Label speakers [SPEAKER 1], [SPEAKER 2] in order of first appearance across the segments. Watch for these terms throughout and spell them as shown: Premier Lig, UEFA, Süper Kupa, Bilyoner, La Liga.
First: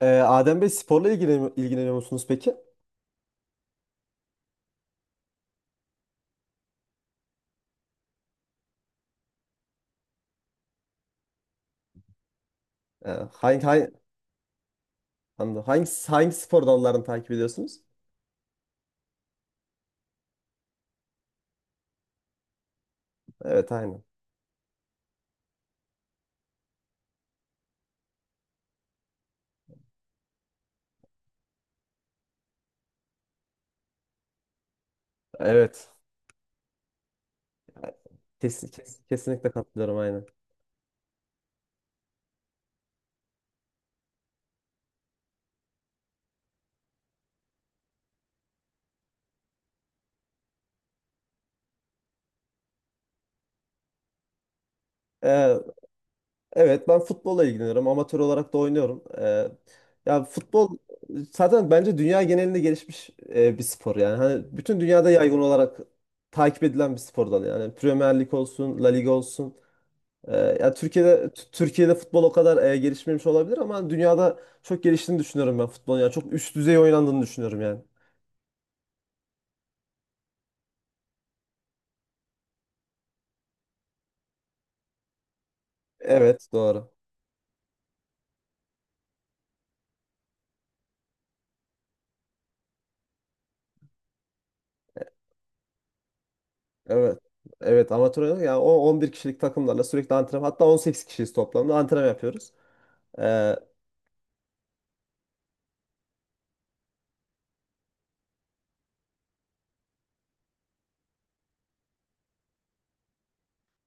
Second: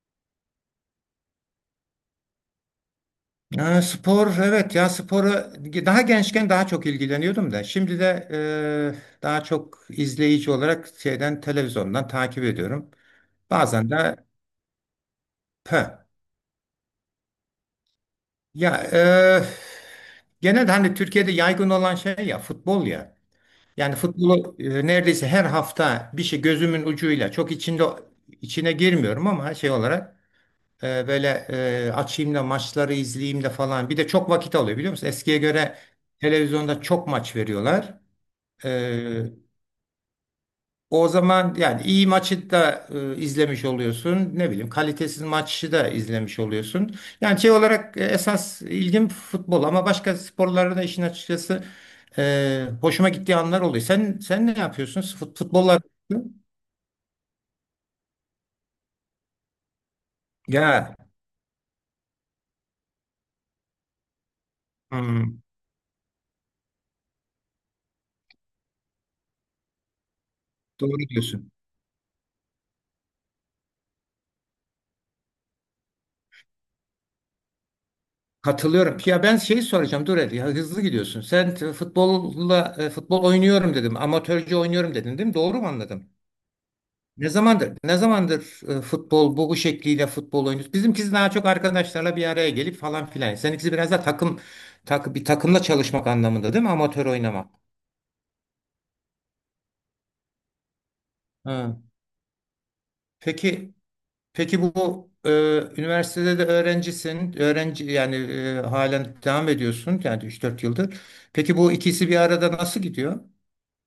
[SPEAKER 1] Adem Bey sporla ilgileniyor musunuz peki?
[SPEAKER 2] Ya spor evet ya spora daha gençken daha çok ilgileniyordum da şimdi de daha çok izleyici olarak şeyden televizyondan takip ediyorum.
[SPEAKER 1] Ee, hangi,
[SPEAKER 2] Bazen
[SPEAKER 1] hangi,
[SPEAKER 2] de
[SPEAKER 1] Anladım.
[SPEAKER 2] pö.
[SPEAKER 1] Hangi spor dallarını takip ediyorsunuz?
[SPEAKER 2] Ya genel hani Türkiye'de yaygın olan şey ya futbol ya.
[SPEAKER 1] Evet,
[SPEAKER 2] Yani
[SPEAKER 1] aynen.
[SPEAKER 2] futbolu neredeyse her hafta bir şey gözümün ucuyla çok içinde içine girmiyorum ama şey olarak böyle açayım da maçları izleyeyim de falan. Bir de çok vakit alıyor biliyor musun? Eskiye göre
[SPEAKER 1] Evet.
[SPEAKER 2] televizyonda çok maç veriyorlar.
[SPEAKER 1] Kesin, kes-
[SPEAKER 2] E,
[SPEAKER 1] kesinlikle katılıyorum, aynen.
[SPEAKER 2] o zaman yani iyi maçı da izlemiş oluyorsun. Ne bileyim kalitesiz maçı da izlemiş oluyorsun. Yani şey olarak esas ilgim futbol ama başka sporlarda da işin açıkçası hoşuma gittiği anlar oluyor. Sen ne yapıyorsun? Fut-
[SPEAKER 1] Ee,
[SPEAKER 2] Futbollar
[SPEAKER 1] evet, ben futbolla ilgileniyorum. Amatör olarak da oynuyorum. Ya futbol
[SPEAKER 2] ya.
[SPEAKER 1] zaten bence dünya genelinde gelişmiş bir spor yani. Hani bütün dünyada yaygın
[SPEAKER 2] Hmm,
[SPEAKER 1] olarak takip edilen bir spor dalı yani. Premier Lig olsun, La Liga olsun. Ya
[SPEAKER 2] doğru
[SPEAKER 1] Türkiye'de
[SPEAKER 2] diyorsun.
[SPEAKER 1] Türkiye'de futbol o kadar gelişmemiş olabilir ama dünyada çok geliştiğini düşünüyorum ben futbolun. Yani çok üst düzey oynandığını düşünüyorum yani.
[SPEAKER 2] Katılıyorum. Ya ben şeyi soracağım. Dur hadi ya hızlı gidiyorsun. Futbolla futbol oynuyorum dedim. Amatörce oynuyorum dedin değil mi? Doğru mu anladım?
[SPEAKER 1] Evet, doğru.
[SPEAKER 2] Ne zamandır futbol bu şekliyle futbol oynuyorsun? Bizimkisi daha çok arkadaşlarla bir araya gelip falan filan. Seninkisi biraz da takım bir takımla çalışmak anlamında değil mi? Amatör
[SPEAKER 1] Evet.
[SPEAKER 2] oynamak.
[SPEAKER 1] Evet, amatör oynadık. Yani o 11 kişilik takımlarla sürekli antrenman, hatta 18 kişiyiz toplamda
[SPEAKER 2] Ha.
[SPEAKER 1] antrenman yapıyoruz. Ee,
[SPEAKER 2] Peki peki bu üniversitede de öğrencisin. Öğrenci yani halen devam ediyorsun. Yani 3-4 yıldır. Peki bu ikisi bir arada nasıl gidiyor?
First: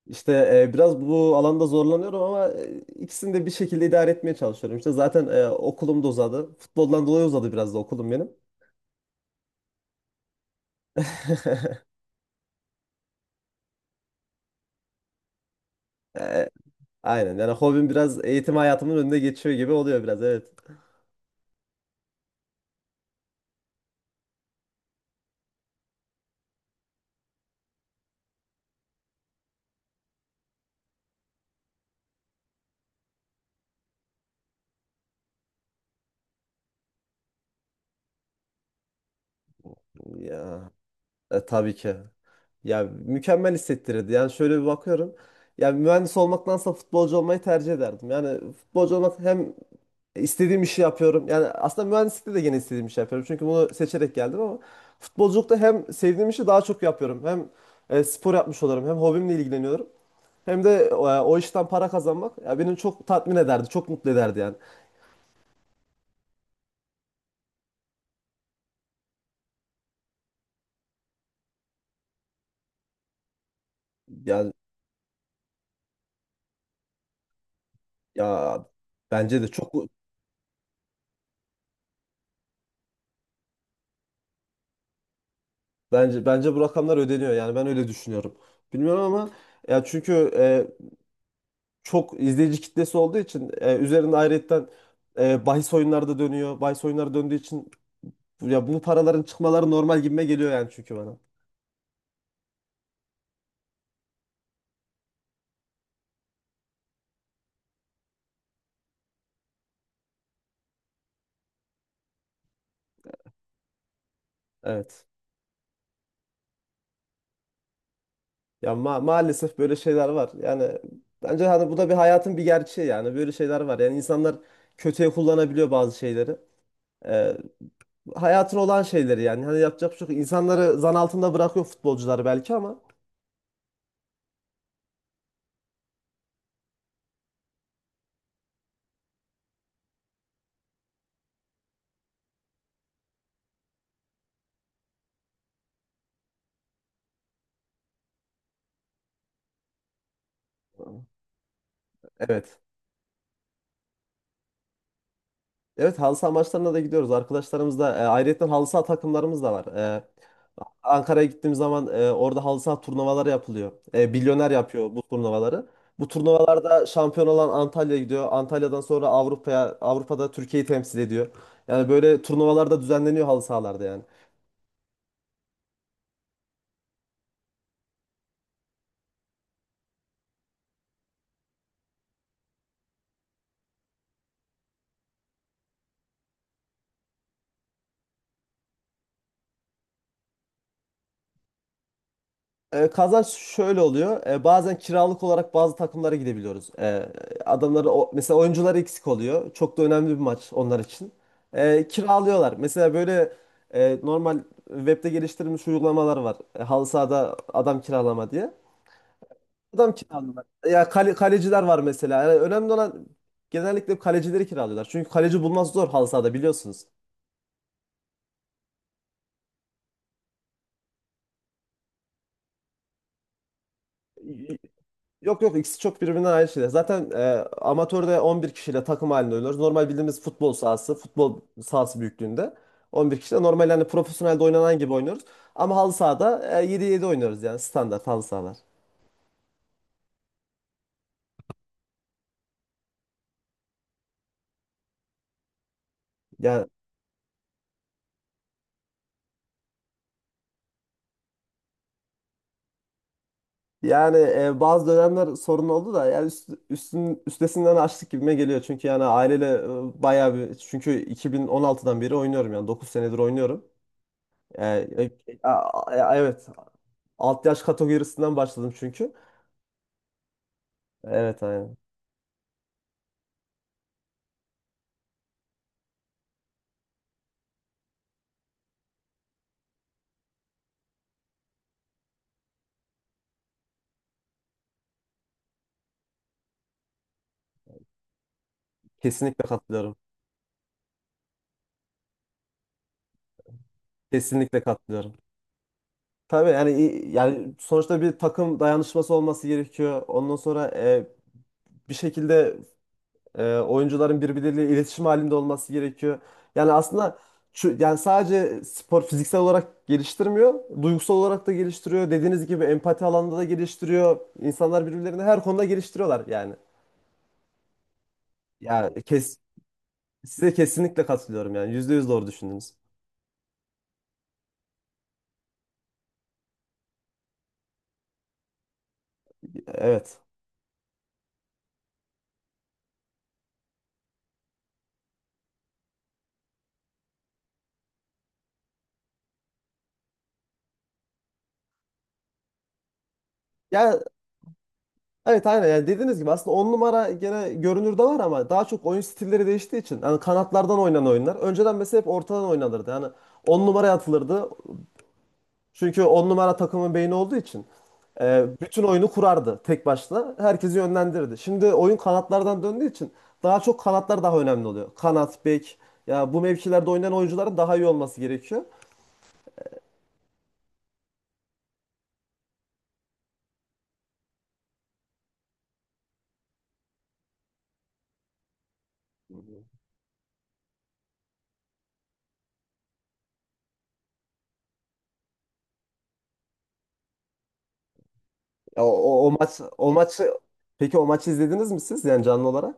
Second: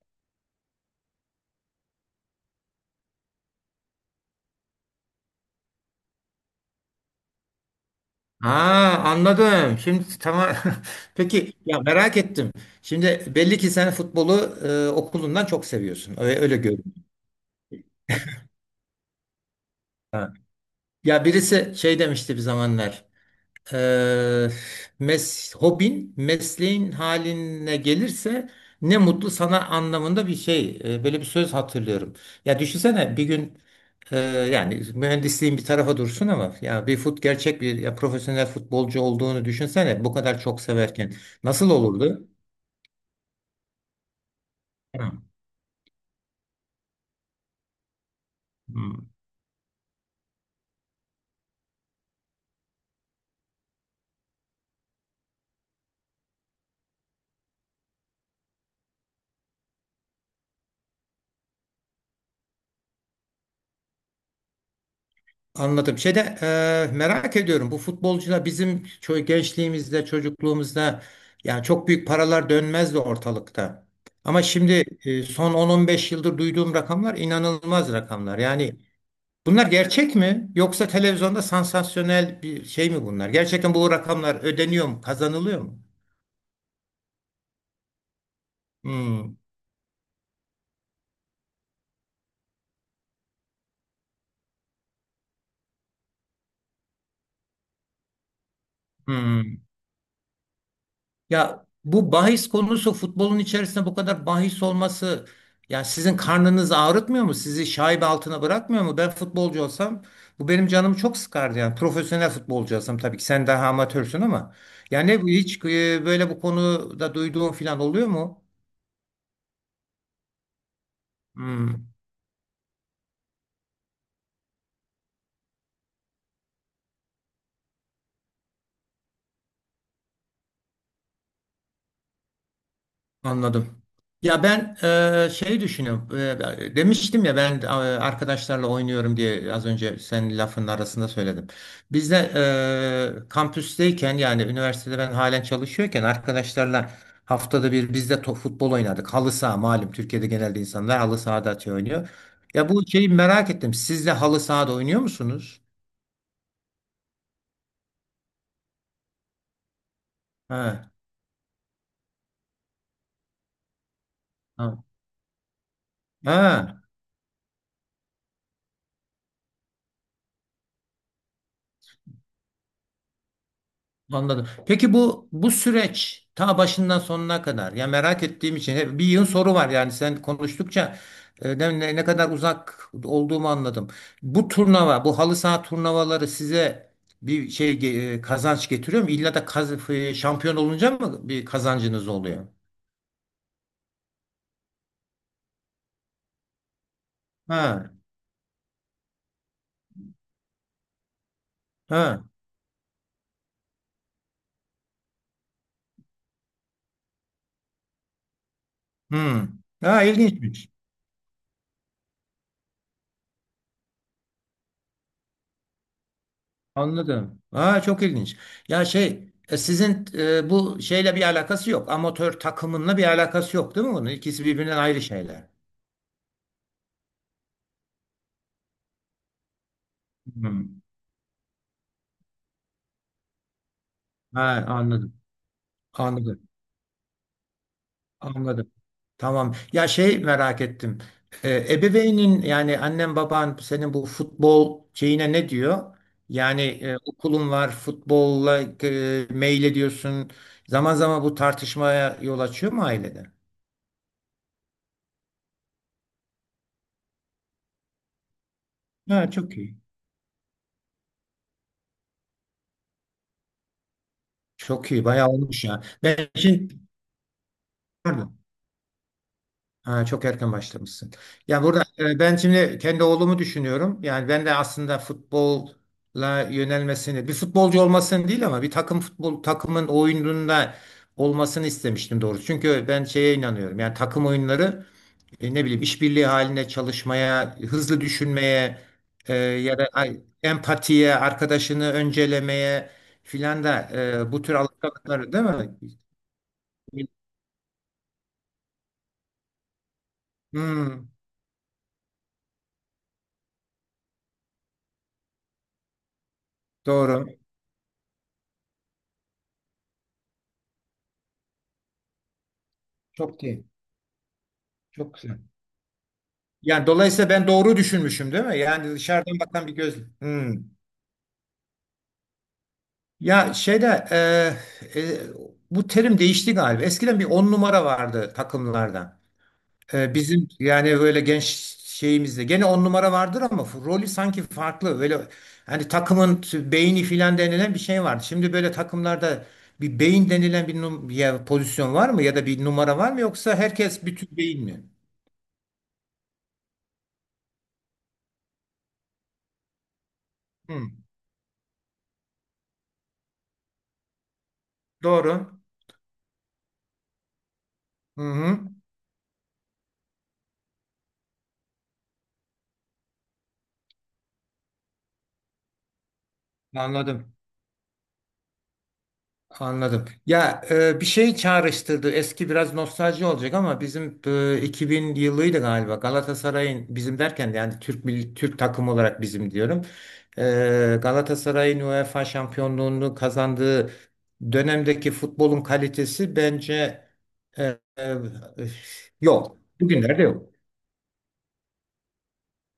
[SPEAKER 1] işte biraz bu alanda zorlanıyorum ama ikisini de bir şekilde idare etmeye çalışıyorum. İşte zaten okulum da uzadı. Futboldan dolayı uzadı biraz da okulum benim.
[SPEAKER 2] Ha, anladım. Şimdi tamam. Peki ya merak ettim. Şimdi belli ki sen futbolu okulundan çok seviyorsun. Öyle,
[SPEAKER 1] E,
[SPEAKER 2] öyle görünüyor.
[SPEAKER 1] aynen, yani hobim biraz eğitim hayatımın önünde geçiyor gibi oluyor biraz,
[SPEAKER 2] Ha.
[SPEAKER 1] evet.
[SPEAKER 2] Ya birisi şey demişti bir zamanlar. Eee hobin mesleğin haline gelirse ne mutlu sana anlamında bir şey. Böyle bir söz hatırlıyorum. Ya düşünsene bir gün eee, yani mühendisliğin bir tarafa dursun ama ya bir gerçek bir ya profesyonel futbolcu olduğunu düşünsene bu kadar çok
[SPEAKER 1] Ya
[SPEAKER 2] severken
[SPEAKER 1] e,
[SPEAKER 2] nasıl
[SPEAKER 1] tabii ki.
[SPEAKER 2] olurdu?
[SPEAKER 1] Ya, mükemmel hissettirirdi. Yani şöyle bir
[SPEAKER 2] Hı.
[SPEAKER 1] bakıyorum. Ya, mühendis olmaktansa futbolcu olmayı tercih ederdim. Yani
[SPEAKER 2] Hı.
[SPEAKER 1] futbolcu olmak hem istediğim işi yapıyorum. Yani aslında mühendislikte de gene istediğim işi yapıyorum. Çünkü bunu seçerek geldim ama futbolculukta hem sevdiğim işi daha çok yapıyorum. Hem spor yapmış olurum, hem hobimle ilgileniyorum. Hem de o işten para kazanmak ya beni çok tatmin ederdi, çok mutlu ederdi yani.
[SPEAKER 2] Anladım. Şeyde merak ediyorum. Bu futbolcular bizim gençliğimizde, çocukluğumuzda yani çok büyük paralar dönmezdi ortalıkta. Ama
[SPEAKER 1] Yani,
[SPEAKER 2] şimdi son 10-15 yıldır duyduğum rakamlar inanılmaz rakamlar.
[SPEAKER 1] ya
[SPEAKER 2] Yani
[SPEAKER 1] bence de
[SPEAKER 2] bunlar
[SPEAKER 1] çok.
[SPEAKER 2] gerçek mi? Yoksa televizyonda sansasyonel bir şey mi bunlar? Gerçekten bu rakamlar ödeniyor mu? Kazanılıyor mu?
[SPEAKER 1] Bence bu rakamlar ödeniyor yani ben öyle düşünüyorum. Bilmiyorum ama
[SPEAKER 2] Hmm,
[SPEAKER 1] ya çünkü çok izleyici kitlesi olduğu için üzerinde ayrıyetten bahis oyunları da dönüyor. Bahis oyunları döndüğü için ya bu paraların
[SPEAKER 2] hmm.
[SPEAKER 1] çıkmaları normal gibime geliyor yani, çünkü bana.
[SPEAKER 2] Ya bu bahis konusu futbolun içerisinde bu kadar bahis olması ya sizin karnınızı ağrıtmıyor mu? Sizi şaibe altına bırakmıyor mu? Ben futbolcu olsam bu benim canımı çok sıkardı yani. Profesyonel futbolcu olsam tabii ki sen daha amatörsün ama
[SPEAKER 1] Evet.
[SPEAKER 2] yani hiç böyle bu konuda duyduğun falan oluyor mu?
[SPEAKER 1] Ya, maalesef böyle şeyler var. Yani bence hani bu da
[SPEAKER 2] Hmm.
[SPEAKER 1] bir hayatın bir gerçeği, yani böyle şeyler var. Yani insanlar kötüye kullanabiliyor bazı şeyleri. E, hayatın olan şeyleri yani. Hani yapacak bir şey yok. İnsanları zan altında bırakıyor futbolcuları belki ama.
[SPEAKER 2] Anladım. Ya ben şey düşünüyorum. Demiştim ya ben arkadaşlarla oynuyorum diye az önce senin lafın arasında söyledim. Biz de kampüsteyken yani üniversitede ben halen çalışıyorken arkadaşlarla haftada bir biz de futbol oynardık. Halı saha malum Türkiye'de genelde insanlar halı sahada şey oynuyor.
[SPEAKER 1] Evet.
[SPEAKER 2] Ya bu şeyi merak ettim. Siz de halı sahada oynuyor musunuz?
[SPEAKER 1] Evet, halı saha maçlarına da gidiyoruz. Arkadaşlarımızla ayrıca halı saha takımlarımız da var. E,
[SPEAKER 2] Ha.
[SPEAKER 1] Ankara'ya gittiğim zaman orada halı saha turnuvaları yapılıyor. Bilyoner
[SPEAKER 2] Ha.
[SPEAKER 1] yapıyor bu turnuvaları. Bu
[SPEAKER 2] Ha.
[SPEAKER 1] turnuvalarda şampiyon olan Antalya gidiyor. Antalya'dan sonra Avrupa'ya, Avrupa'da Türkiye'yi temsil ediyor. Yani böyle turnuvalar da düzenleniyor halı sahalarda yani.
[SPEAKER 2] Anladım. Peki bu süreç ta başından sonuna kadar ya merak ettiğim için hep bir yığın soru var yani sen konuştukça ne kadar uzak olduğumu anladım. Bu turnuva, bu halı saha turnuvaları size bir şey kazanç getiriyor mu? İlla da şampiyon olunca mı bir kazancınız oluyor?
[SPEAKER 1] Kazanç şöyle oluyor. Bazen kiralık olarak bazı takımlara gidebiliyoruz. Adamları
[SPEAKER 2] Ha,
[SPEAKER 1] o, mesela oyuncuları eksik oluyor. Çok da önemli bir maç onlar için. E,
[SPEAKER 2] ha.
[SPEAKER 1] kiralıyorlar. Mesela böyle normal webde geliştirilmiş uygulamalar var. Halı sahada adam kiralama diye.
[SPEAKER 2] Hmm.
[SPEAKER 1] Adam
[SPEAKER 2] Ha,
[SPEAKER 1] kiralıyorlar.
[SPEAKER 2] ilginçmiş.
[SPEAKER 1] Ya, kaleciler var mesela. Yani önemli olan genellikle kalecileri kiralıyorlar. Çünkü kaleci bulması zor halı sahada, biliyorsunuz.
[SPEAKER 2] Anladım. Ha, çok ilginç. Ya şey sizin bu şeyle bir alakası yok. Amatör takımınla bir alakası yok değil mi bunun? İkisi birbirinden ayrı
[SPEAKER 1] Yok,
[SPEAKER 2] şeyler.
[SPEAKER 1] yok, ikisi çok birbirinden ayrı şeyler. Zaten amatörde 11 kişiyle takım halinde oynuyoruz. Normal bildiğimiz futbol
[SPEAKER 2] Hmm.
[SPEAKER 1] sahası, futbol sahası büyüklüğünde 11 kişiyle normal, yani profesyonelde
[SPEAKER 2] Ha,
[SPEAKER 1] oynanan gibi
[SPEAKER 2] anladım.
[SPEAKER 1] oynuyoruz. Ama halı
[SPEAKER 2] Anladım.
[SPEAKER 1] sahada 7-7 oynuyoruz yani standart halı sahalar.
[SPEAKER 2] Anladım. Tamam. Ya şey merak ettim. Ebeveynin yani annen baban senin bu futbol şeyine ne diyor? Yani
[SPEAKER 1] Yani,
[SPEAKER 2] okulun var futbolla mail ediyorsun. Zaman zaman bu tartışmaya yol açıyor mu ailede?
[SPEAKER 1] yani, bazı dönemler sorun oldu da yani üstesinden açtık gibime geliyor. Çünkü yani
[SPEAKER 2] Ha,
[SPEAKER 1] aileyle
[SPEAKER 2] çok iyi.
[SPEAKER 1] bayağı bir çünkü 2016'dan beri oynuyorum, yani 9 senedir oynuyorum. E,
[SPEAKER 2] Çok iyi.
[SPEAKER 1] e,
[SPEAKER 2] Bayağı
[SPEAKER 1] a-
[SPEAKER 2] olmuş ya.
[SPEAKER 1] a-
[SPEAKER 2] Ben
[SPEAKER 1] evet
[SPEAKER 2] şimdi.
[SPEAKER 1] alt yaş kategorisinden
[SPEAKER 2] Pardon.
[SPEAKER 1] başladım çünkü.
[SPEAKER 2] Ha, çok erken başlamışsın.
[SPEAKER 1] Evet,
[SPEAKER 2] Ya
[SPEAKER 1] aynen.
[SPEAKER 2] burada ben şimdi kendi oğlumu düşünüyorum. Yani ben de aslında futbolla yönelmesini, bir futbolcu olmasını değil ama bir takım futbol takımın oyununda olmasını istemiştim doğrusu. Çünkü ben şeye inanıyorum. Yani takım oyunları ne bileyim işbirliği halinde çalışmaya, hızlı düşünmeye
[SPEAKER 1] Kesinlikle
[SPEAKER 2] ya da
[SPEAKER 1] katılıyorum.
[SPEAKER 2] empatiye, arkadaşını öncelemeye filan da bu tür
[SPEAKER 1] Kesinlikle katılıyorum.
[SPEAKER 2] alışkanlıkları değil mi?
[SPEAKER 1] Tabii yani sonuçta bir takım dayanışması olması gerekiyor. Ondan sonra
[SPEAKER 2] Hmm,
[SPEAKER 1] bir şekilde oyuncuların birbirleriyle iletişim halinde olması gerekiyor. Yani aslında
[SPEAKER 2] doğru.
[SPEAKER 1] şu, yani sadece spor fiziksel olarak geliştirmiyor, duygusal olarak da geliştiriyor. Dediğiniz gibi empati alanında da
[SPEAKER 2] Çok iyi.
[SPEAKER 1] geliştiriyor. İnsanlar
[SPEAKER 2] Çok
[SPEAKER 1] birbirlerini
[SPEAKER 2] güzel.
[SPEAKER 1] her konuda geliştiriyorlar yani.
[SPEAKER 2] Yani dolayısıyla ben doğru düşünmüşüm değil mi? Yani
[SPEAKER 1] Ya,
[SPEAKER 2] dışarıdan bakan bir göz.
[SPEAKER 1] size
[SPEAKER 2] Hmm.
[SPEAKER 1] kesinlikle katılıyorum yani. %100 doğru düşündünüz.
[SPEAKER 2] Ya şeyde e, e, bu terim değişti galiba. Eskiden bir 10 numara vardı takımlarda. E,
[SPEAKER 1] Evet.
[SPEAKER 2] bizim yani böyle genç şeyimizde. Gene 10 numara vardır ama rolü sanki farklı. Böyle hani takımın beyni filan denilen bir şey vardı. Şimdi böyle takımlarda bir beyin denilen bir ya pozisyon var mı ya da bir numara var mı yoksa
[SPEAKER 1] Ya,
[SPEAKER 2] herkes bütün beyin mi?
[SPEAKER 1] evet, aynen yani dediğiniz gibi aslında 10 numara gene görünürde var ama daha çok oyun stilleri değiştiği için yani kanatlardan
[SPEAKER 2] Hmm.
[SPEAKER 1] oynanan oyunlar. Önceden mesela hep ortadan oynanırdı. Yani 10 numaraya atılırdı.
[SPEAKER 2] Doğru.
[SPEAKER 1] Çünkü 10 numara takımın beyni olduğu için
[SPEAKER 2] Hı hı.
[SPEAKER 1] bütün oyunu kurardı tek başına. Herkesi yönlendirirdi. Şimdi oyun kanatlardan döndüğü için daha çok kanatlar daha önemli oluyor. Kanat, bek, ya bu mevkilerde oynayan
[SPEAKER 2] Anladım.
[SPEAKER 1] oyuncuların daha iyi olması gerekiyor.
[SPEAKER 2] Anladım. Ya bir şey çağrıştırdı. Eski biraz nostalji olacak ama bizim 2000 yılıydı galiba. Galatasaray'ın bizim derken de yani Türk milli Türk takım olarak
[SPEAKER 1] Hı
[SPEAKER 2] bizim
[SPEAKER 1] hı.
[SPEAKER 2] diyorum. E, Galatasaray'ın UEFA şampiyonluğunu kazandığı dönemdeki futbolun kalitesi bence e, e,
[SPEAKER 1] Ya, o, o, o
[SPEAKER 2] yok.
[SPEAKER 1] maç o
[SPEAKER 2] Bugünlerde
[SPEAKER 1] maçı
[SPEAKER 2] yok.
[SPEAKER 1] peki o maçı izlediniz mi siz, yani canlı olarak?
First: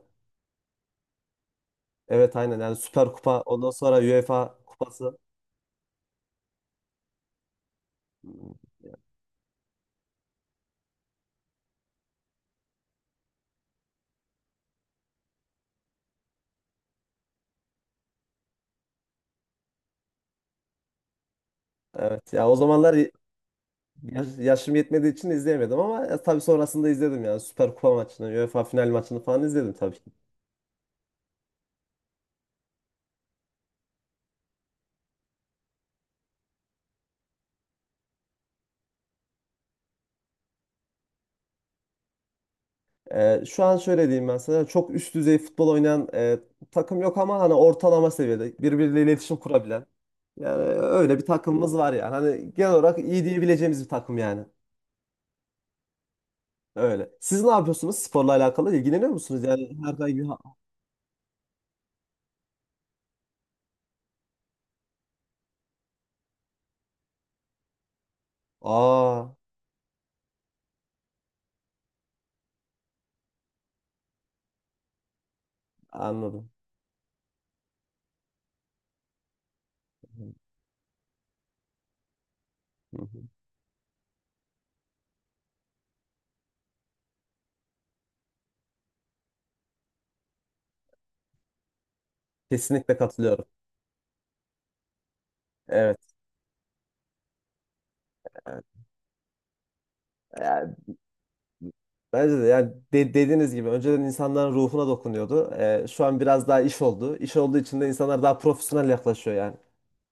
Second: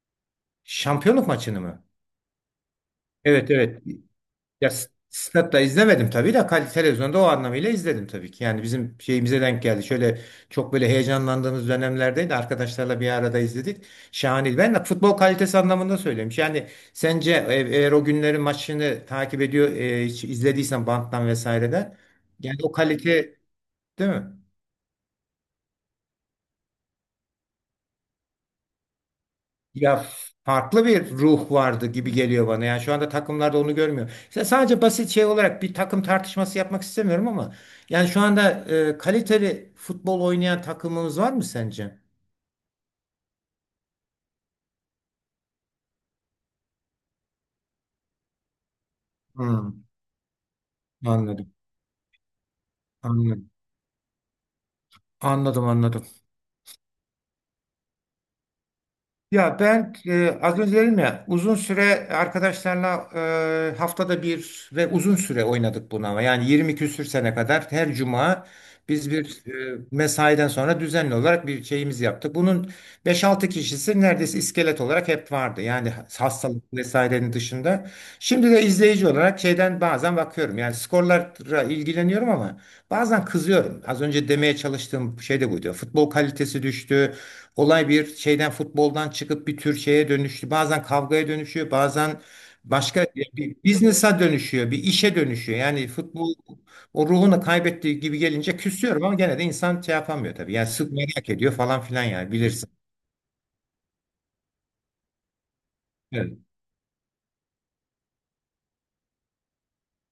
[SPEAKER 2] Şampiyonluk maçını mı?
[SPEAKER 1] Evet, aynen yani Süper Kupa,
[SPEAKER 2] Evet,
[SPEAKER 1] ondan
[SPEAKER 2] evet.
[SPEAKER 1] sonra UEFA
[SPEAKER 2] Ya
[SPEAKER 1] Kupası.
[SPEAKER 2] statta izlemedim tabii de televizyonda o anlamıyla izledim tabii ki. Yani bizim şeyimize denk geldi. Şöyle çok böyle heyecanlandığımız dönemlerdeydi. Arkadaşlarla bir arada izledik. Şahane. Ben de futbol kalitesi anlamında söylemiş. Yani sence eğer o günlerin maçını takip ediyor, hiç izlediysen banttan vesaireden
[SPEAKER 1] Evet, ya o
[SPEAKER 2] yani o
[SPEAKER 1] zamanlar
[SPEAKER 2] kalite değil mi?
[SPEAKER 1] yaşım yetmediği için izleyemedim ama ya, tabii sonrasında izledim yani Süper Kupa maçını, UEFA final maçını falan izledim tabii
[SPEAKER 2] Ya
[SPEAKER 1] ki.
[SPEAKER 2] farklı bir ruh vardı gibi geliyor bana. Yani şu anda takımlarda onu görmüyor. İşte sadece basit şey olarak bir takım tartışması yapmak istemiyorum ama yani şu anda kaliteli futbol oynayan takımımız var mı sence?
[SPEAKER 1] Şu an şöyle diyeyim ben sana, çok üst düzey futbol oynayan takım yok ama hani ortalama seviyede birbiriyle iletişim
[SPEAKER 2] Hmm,
[SPEAKER 1] kurabilen yani öyle bir
[SPEAKER 2] anladım.
[SPEAKER 1] takımımız var yani hani genel olarak iyi
[SPEAKER 2] Anladım.
[SPEAKER 1] diyebileceğimiz bir takım yani,
[SPEAKER 2] Anladım, anladım.
[SPEAKER 1] öyle. Siz ne yapıyorsunuz sporla alakalı, ilgileniyor musunuz
[SPEAKER 2] Ya
[SPEAKER 1] yani
[SPEAKER 2] ben
[SPEAKER 1] herhangi bir...
[SPEAKER 2] az önce dedim ya uzun süre arkadaşlarla haftada bir ve uzun süre oynadık bunu ama yani 20 küsür sene kadar her cuma biz
[SPEAKER 1] Aa,
[SPEAKER 2] bir mesaiden sonra düzenli olarak bir şeyimiz yaptık. Bunun 5-6 kişisi neredeyse iskelet olarak hep vardı yani
[SPEAKER 1] anladım.
[SPEAKER 2] hastalık vesairenin dışında. Şimdi de izleyici olarak şeyden bazen bakıyorum yani skorlara ilgileniyorum ama bazen kızıyorum. Az önce demeye çalıştığım şey de buydu. Futbol kalitesi düştü. Olay bir şeyden futboldan çıkıp bir tür şeye dönüştü. Bazen kavgaya dönüşüyor, bazen
[SPEAKER 1] Kesinlikle
[SPEAKER 2] başka
[SPEAKER 1] katılıyorum.
[SPEAKER 2] bir business'a dönüşüyor, bir işe dönüşüyor. Yani
[SPEAKER 1] Evet.
[SPEAKER 2] futbol o ruhunu kaybettiği gibi gelince
[SPEAKER 1] Yani
[SPEAKER 2] küsüyorum ama gene de insan şey yapamıyor tabii. Yani
[SPEAKER 1] yani,
[SPEAKER 2] sık merak ediyor falan filan yani
[SPEAKER 1] bence de yani
[SPEAKER 2] bilirsin.
[SPEAKER 1] dediğiniz gibi önceden insanların ruhuna dokunuyordu. Şu an
[SPEAKER 2] Evet.
[SPEAKER 1] biraz daha iş oldu. İş olduğu için de insanlar daha profesyonel yaklaşıyor yani.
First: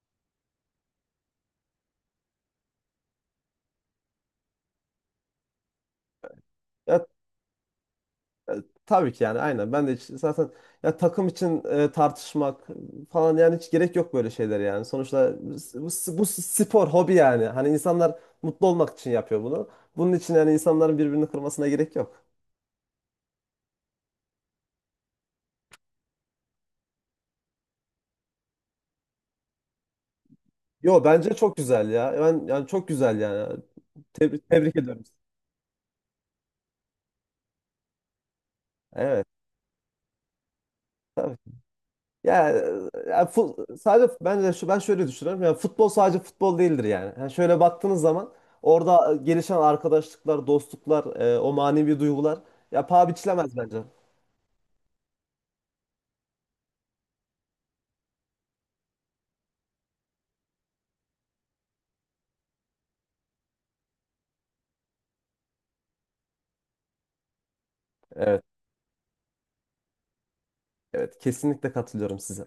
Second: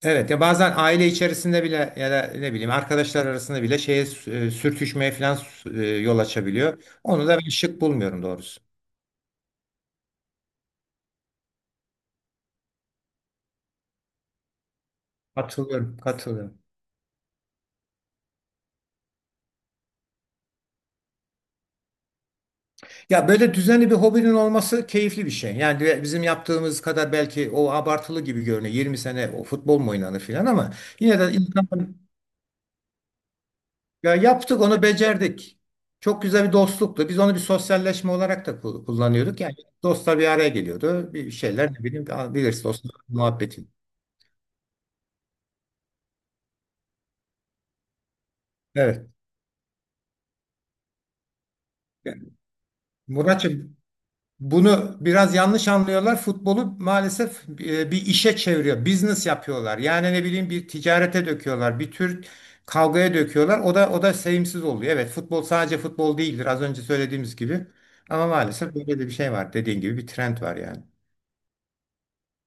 [SPEAKER 2] Evet, ya bazen aile içerisinde bile ya da ne bileyim arkadaşlar arasında bile şeye sürtüşmeye falan yol açabiliyor.
[SPEAKER 1] Ya,
[SPEAKER 2] Onu da ben şık bulmuyorum
[SPEAKER 1] e,
[SPEAKER 2] doğrusu.
[SPEAKER 1] tabii ki yani aynen. Ben de zaten, ya takım için tartışmak falan yani hiç gerek yok böyle şeyler yani. Sonuçta bu,
[SPEAKER 2] Katılıyorum,
[SPEAKER 1] bu bu
[SPEAKER 2] katılıyorum.
[SPEAKER 1] spor, hobi yani. Hani insanlar mutlu olmak için yapıyor bunu. Bunun için yani insanların birbirini kırmasına gerek yok.
[SPEAKER 2] Ya böyle düzenli bir hobinin olması keyifli bir şey. Yani bizim yaptığımız kadar belki o abartılı gibi görünüyor. 20 sene o futbol mu oynanır filan ama
[SPEAKER 1] Yo,
[SPEAKER 2] yine de
[SPEAKER 1] bence çok
[SPEAKER 2] insan
[SPEAKER 1] güzel ya. Ben yani çok güzel yani.
[SPEAKER 2] ya
[SPEAKER 1] Tebrik,
[SPEAKER 2] yaptık
[SPEAKER 1] tebrik
[SPEAKER 2] onu
[SPEAKER 1] ediyorum.
[SPEAKER 2] becerdik. Çok güzel bir dostluktu. Biz onu bir sosyalleşme olarak da
[SPEAKER 1] Evet.
[SPEAKER 2] kullanıyorduk. Yani dostlar bir araya geliyordu. Bir şeyler ne bileyim
[SPEAKER 1] Ya,
[SPEAKER 2] bilirsin dostlar muhabbeti.
[SPEAKER 1] Sadece ben de şu, ben şöyle düşünüyorum. Yani futbol sadece futbol değildir yani. Yani şöyle baktığınız zaman
[SPEAKER 2] Evet.
[SPEAKER 1] orada gelişen arkadaşlıklar, dostluklar, o manevi duygular ya paha biçilemez
[SPEAKER 2] Muratçım,
[SPEAKER 1] bence.
[SPEAKER 2] bunu biraz yanlış anlıyorlar. Futbolu maalesef bir işe çeviriyor. Business yapıyorlar. Yani ne bileyim bir ticarete döküyorlar. Bir tür kavgaya döküyorlar. O da sevimsiz oluyor. Evet, futbol sadece futbol değildir. Az önce söylediğimiz gibi. Ama
[SPEAKER 1] Evet,
[SPEAKER 2] maalesef böyle de bir şey var. Dediğin gibi bir trend var yani.
[SPEAKER 1] evet kesinlikle katılıyorum size.